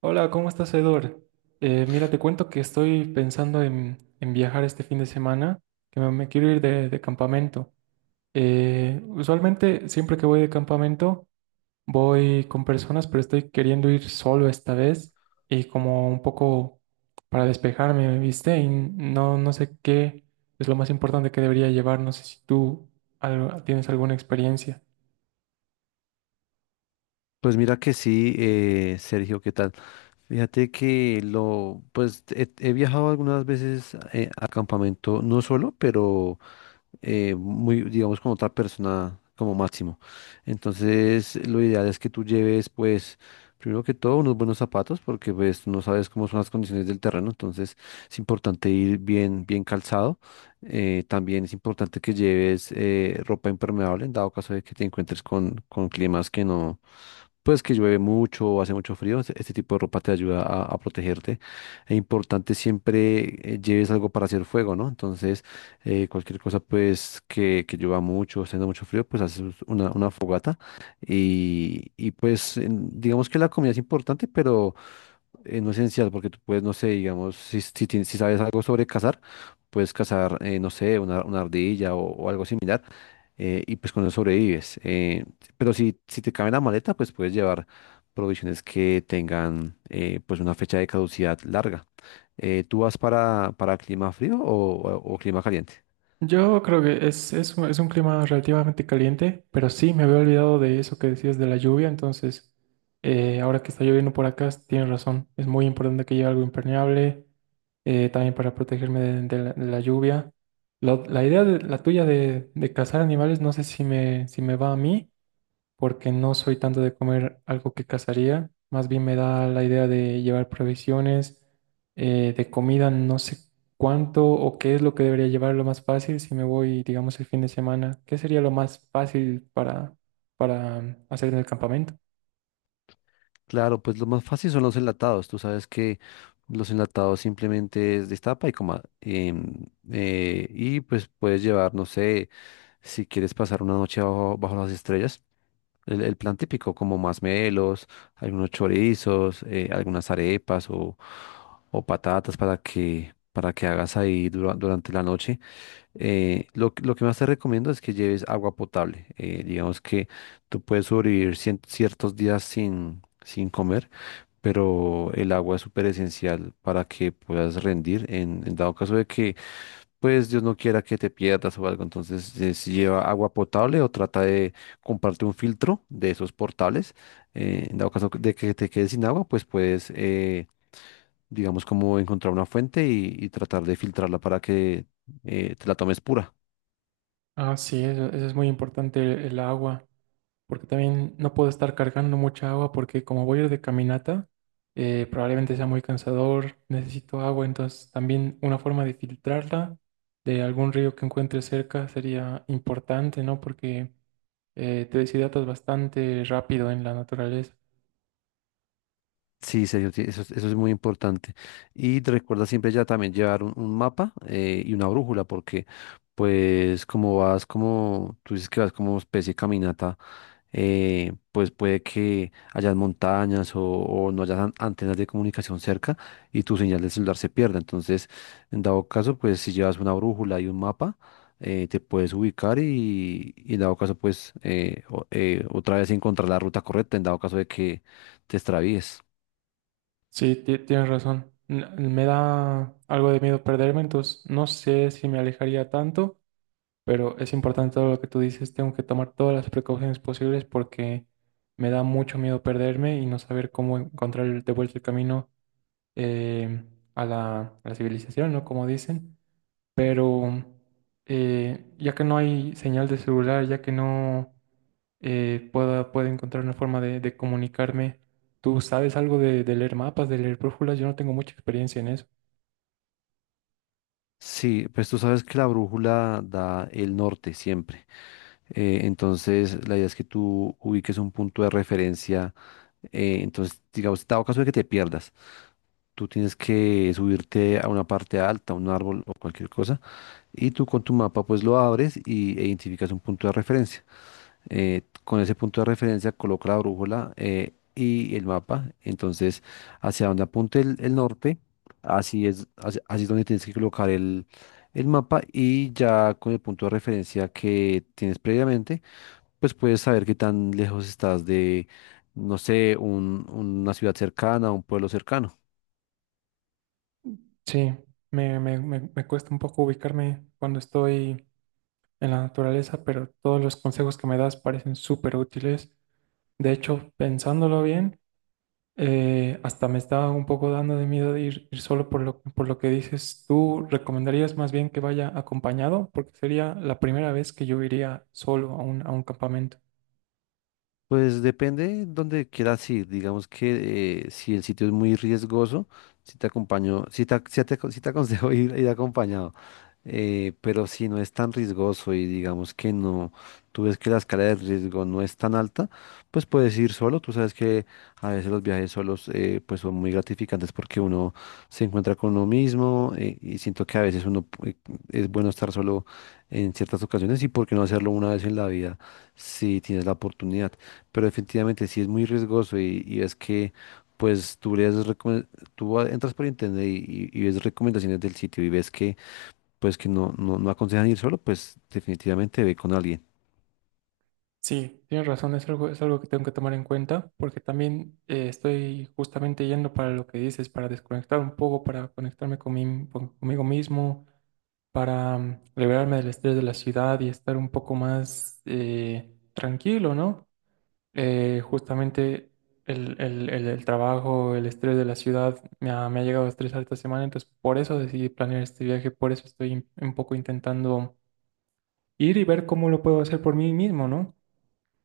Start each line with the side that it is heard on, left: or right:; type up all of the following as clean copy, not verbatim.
right: Hola, ¿cómo estás, Edor? Mira, te cuento que estoy pensando en viajar este fin de semana, que me quiero ir de campamento. Usualmente, siempre que voy de campamento, voy con personas, pero estoy queriendo ir solo esta vez y como un poco para despejarme, ¿viste? Y no sé qué es lo más importante que debería llevar. No sé si tú tienes alguna experiencia.
left: Pues mira que sí, Sergio, ¿qué tal? Fíjate que pues he viajado algunas veces a campamento, no solo, pero muy, digamos, con otra persona como máximo. Entonces, lo ideal es que tú lleves, pues, primero que todo, unos buenos zapatos, porque pues no sabes cómo son las condiciones del terreno, entonces es importante ir bien, bien calzado. También es importante que lleves ropa impermeable en dado caso de que te encuentres con climas que no pues que llueve mucho o hace mucho frío, este tipo de ropa te ayuda a protegerte. Es importante siempre lleves algo para hacer fuego, ¿no? Entonces, cualquier cosa pues que llueva mucho, o haciendo mucho frío, pues haces una fogata y pues digamos que la comida es importante, pero no esencial, porque tú puedes, no sé, digamos, si sabes algo sobre cazar, puedes cazar, no sé, una ardilla o algo similar, y pues con eso sobrevives. Pero si te cabe en la maleta, pues puedes llevar provisiones que tengan pues una fecha de caducidad larga. ¿Tú vas para clima frío o clima caliente?
right: Yo creo que es es un clima relativamente caliente, pero sí, me había olvidado de eso que decías de la lluvia, entonces ahora que está lloviendo por acá, tienes razón, es muy importante que lleve algo impermeable, también para protegerme de la lluvia. La idea de, la tuya de cazar animales, no sé si si me va a mí, porque no soy tanto de comer algo que cazaría, más bien me da la idea de llevar provisiones, de comida, no sé cuánto o qué es lo que debería llevar lo más fácil si me voy, digamos, el fin de semana, ¿qué sería lo más fácil para hacer en el campamento?
left: Claro, pues lo más fácil son los enlatados. Tú sabes que los enlatados simplemente es destapa y coma. Y pues puedes llevar, no sé, si quieres pasar una noche bajo las estrellas, el plan típico, como masmelos, algunos chorizos, algunas arepas o patatas para que hagas ahí durante la noche. Lo que más te recomiendo es que lleves agua potable. Digamos que tú puedes sobrevivir ciertos días sin comer, pero el agua es súper esencial para que puedas rendir en dado caso de que, pues Dios no quiera que te pierdas o algo. Entonces, si lleva agua potable o trata de comprarte un filtro de esos portables, en dado caso de que te quedes sin agua, pues puedes, digamos, como encontrar una fuente y tratar de filtrarla para que te la tomes pura.
right: Ah, sí, eso es muy importante, el agua. Porque también no puedo estar cargando mucha agua porque como voy a ir de caminata, probablemente sea muy cansador, necesito agua, entonces también una forma de filtrarla de algún río que encuentre cerca sería importante, ¿no? Porque te deshidratas bastante rápido en la naturaleza.
left: Sí, serio, sí, eso es muy importante. Y te recuerda siempre ya también llevar un mapa y una brújula, porque pues como vas como, tú dices que vas como especie de caminata, pues puede que hayan montañas o no hayan antenas de comunicación cerca y tu señal de celular se pierda. Entonces, en dado caso, pues si llevas una brújula y un mapa, te puedes ubicar y en dado caso, pues otra vez encontrar la ruta correcta, en dado caso de que te extravíes.
right: Sí, tienes razón. Me da algo de miedo perderme, entonces no sé si me alejaría tanto. Pero es importante todo lo que tú dices, tengo que tomar todas las precauciones posibles porque me da mucho miedo perderme y no saber cómo encontrar de vuelta el camino eh, a a la civilización, ¿no? Como dicen. Pero ya que no hay señal de celular, ya que no puedo encontrar una forma de comunicarme, ¿tú sabes algo de leer mapas, de leer brújulas? Yo no tengo mucha experiencia en eso.
left: Sí, pues tú sabes que la brújula da el norte siempre. Entonces, la idea es que tú ubiques un punto de referencia. Entonces, digamos, dado caso de que te pierdas, tú tienes que subirte a una parte alta, un árbol o cualquier cosa, y tú con tu mapa pues lo abres y e identificas un punto de referencia. Con ese punto de referencia coloca la brújula y el mapa. Entonces, hacia donde apunte el norte, así es, así es donde tienes que colocar el mapa, y ya con el punto de referencia que tienes previamente, pues puedes saber qué tan lejos estás de, no sé, una ciudad cercana, un pueblo cercano.
right: Sí, me cuesta un poco ubicarme cuando estoy en la naturaleza, pero todos los consejos que me das parecen súper útiles. De hecho, pensándolo bien, hasta me está un poco dando de miedo de ir, ir solo por lo que dices. ¿Tú recomendarías más bien que vaya acompañado? Porque sería la primera vez que yo iría solo a a un campamento.
left: Pues depende donde quieras ir. Digamos que si el sitio es muy riesgoso, si te acompaño, si te aconsejo ir acompañado. Pero si no es tan riesgoso y digamos que no, tú ves que la escala de riesgo no es tan alta, pues puedes ir solo. Tú sabes que a veces los viajes solos pues son muy gratificantes porque uno se encuentra con uno mismo, y siento que a veces es bueno estar solo en ciertas ocasiones, y por qué no hacerlo una vez en la vida si tienes la oportunidad. Pero definitivamente si es muy riesgoso y ves que pues tú entras por internet y y ves recomendaciones del sitio y ves que pues que no aconsejan ir solo, pues definitivamente ve con alguien.
right: Sí, tienes razón, es algo que tengo que tomar en cuenta, porque también estoy justamente yendo para lo que dices, para desconectar un poco, para conectarme con conmigo mismo para liberarme del estrés de la ciudad y estar un poco más tranquilo, ¿no? Justamente el trabajo, el estrés de la ciudad me ha llegado a estresar esta semana, entonces por eso decidí planear este viaje, por eso estoy un poco intentando ir y ver cómo lo puedo hacer por mí mismo, ¿no?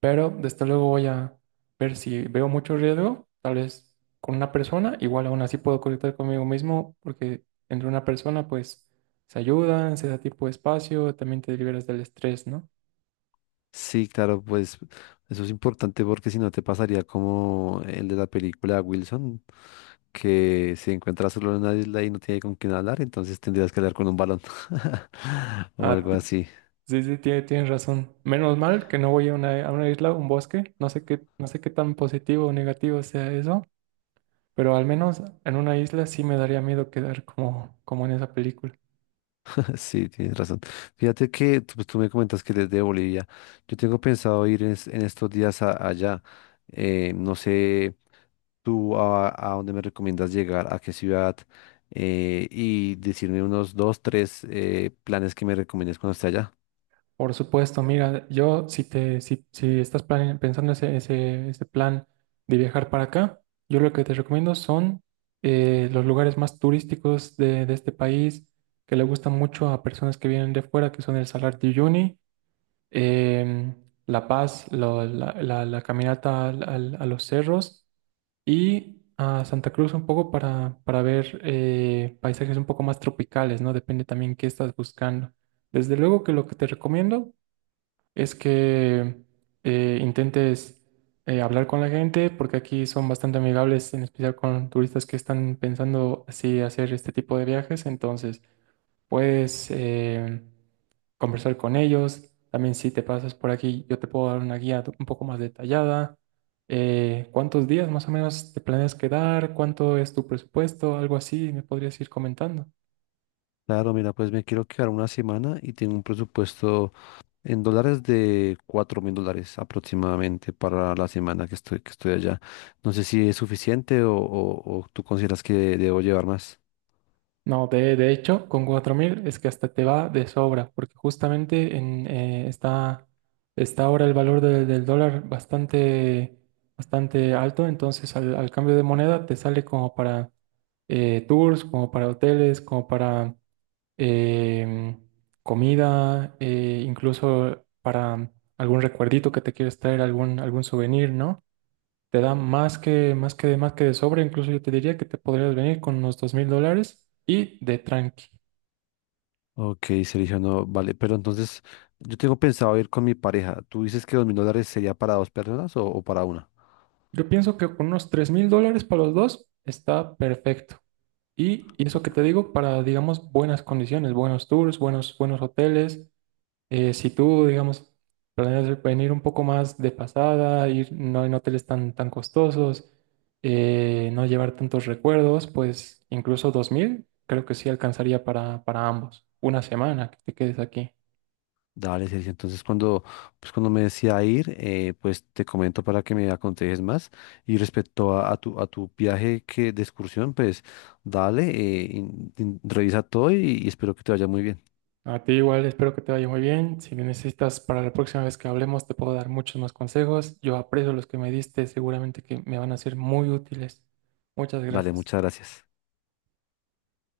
right: Pero desde luego voy a ver si veo mucho riesgo, tal vez con una persona, igual aún así puedo conectar conmigo mismo, porque entre una persona pues se ayudan, se da tipo de espacio, también te liberas del estrés, ¿no?
left: Sí, claro, pues eso es importante porque si no te pasaría como el de la película Wilson, que se encuentra solo en una isla y no tiene con quién hablar, entonces tendrías que hablar con un balón o
right: Ah,
left: algo así.
right: sí, sí, tienes razón. Menos mal que no voy a a una isla, un bosque, no sé qué, no sé qué tan positivo o negativo sea eso, pero al menos en una isla sí me daría miedo quedar como, como en esa película.
left: Sí, tienes razón. Fíjate que tú me comentas que eres de Bolivia. Yo tengo pensado ir en estos días allá. No sé tú a dónde me recomiendas llegar, a qué ciudad, y decirme unos dos, tres planes que me recomiendes cuando esté allá.
right: Por supuesto, mira, yo si te, si, si estás pensando ese plan de viajar para acá, yo lo que te recomiendo son los lugares más turísticos de este país que le gustan mucho a personas que vienen de fuera, que son el Salar de Uyuni, em, La Paz, la caminata a los cerros y a Santa Cruz un poco para ver paisajes un poco más tropicales, ¿no? Depende también qué estás buscando. Desde luego que lo que te recomiendo es que intentes hablar con la gente, porque aquí son bastante amigables, en especial con turistas que están pensando así hacer este tipo de viajes. Entonces, puedes conversar con ellos. También si te pasas por aquí, yo te puedo dar una guía un poco más detallada. ¿Cuántos días más o menos te planeas quedar? ¿Cuánto es tu presupuesto? Algo así, me podrías ir comentando.
left: Claro, mira, pues me quiero quedar una semana y tengo un presupuesto en dólares de $4,000 aproximadamente para la semana que estoy allá. No sé si es suficiente o tú consideras que debo llevar más.
right: No, de hecho, con 4.000 es que hasta te va de sobra, porque justamente está ahora el valor del dólar bastante, bastante alto, entonces al cambio de moneda te sale como para tours, como para hoteles, como para em, comida, incluso para algún recuerdito que te quieres traer, algún souvenir, ¿no? Te da más que de sobra. Incluso yo te diría que te podrías venir con unos 2.000 dólares y de tranqui.
left: Ok, seleccionó, vale, pero entonces yo tengo pensado ir con mi pareja. ¿Tú dices que $2,000 sería para dos personas o para una?
right: Yo pienso que con unos 3.000 dólares para los dos está perfecto. Y eso que te digo para, digamos, buenas condiciones, buenos tours, buenos hoteles. Si tú, digamos, planeas venir un poco más de pasada, ir no en hoteles tan costosos, no llevar tantos recuerdos, pues incluso 2.000 creo que sí alcanzaría para ambos. Una semana que te quedes aquí.
left: Dale, Sergio. Entonces, cuando me decía ir, pues te comento para que me aconsejes más. Y respecto a tu viaje que, de excursión, pues dale, revisa todo y espero que te vaya muy bien.
right: A ti igual, espero que te vaya muy bien. Si me necesitas para la próxima vez que hablemos, te puedo dar muchos más consejos. Yo aprecio los que me diste, seguramente que me van a ser muy útiles. Muchas
left: Dale,
right: gracias.
left: muchas gracias.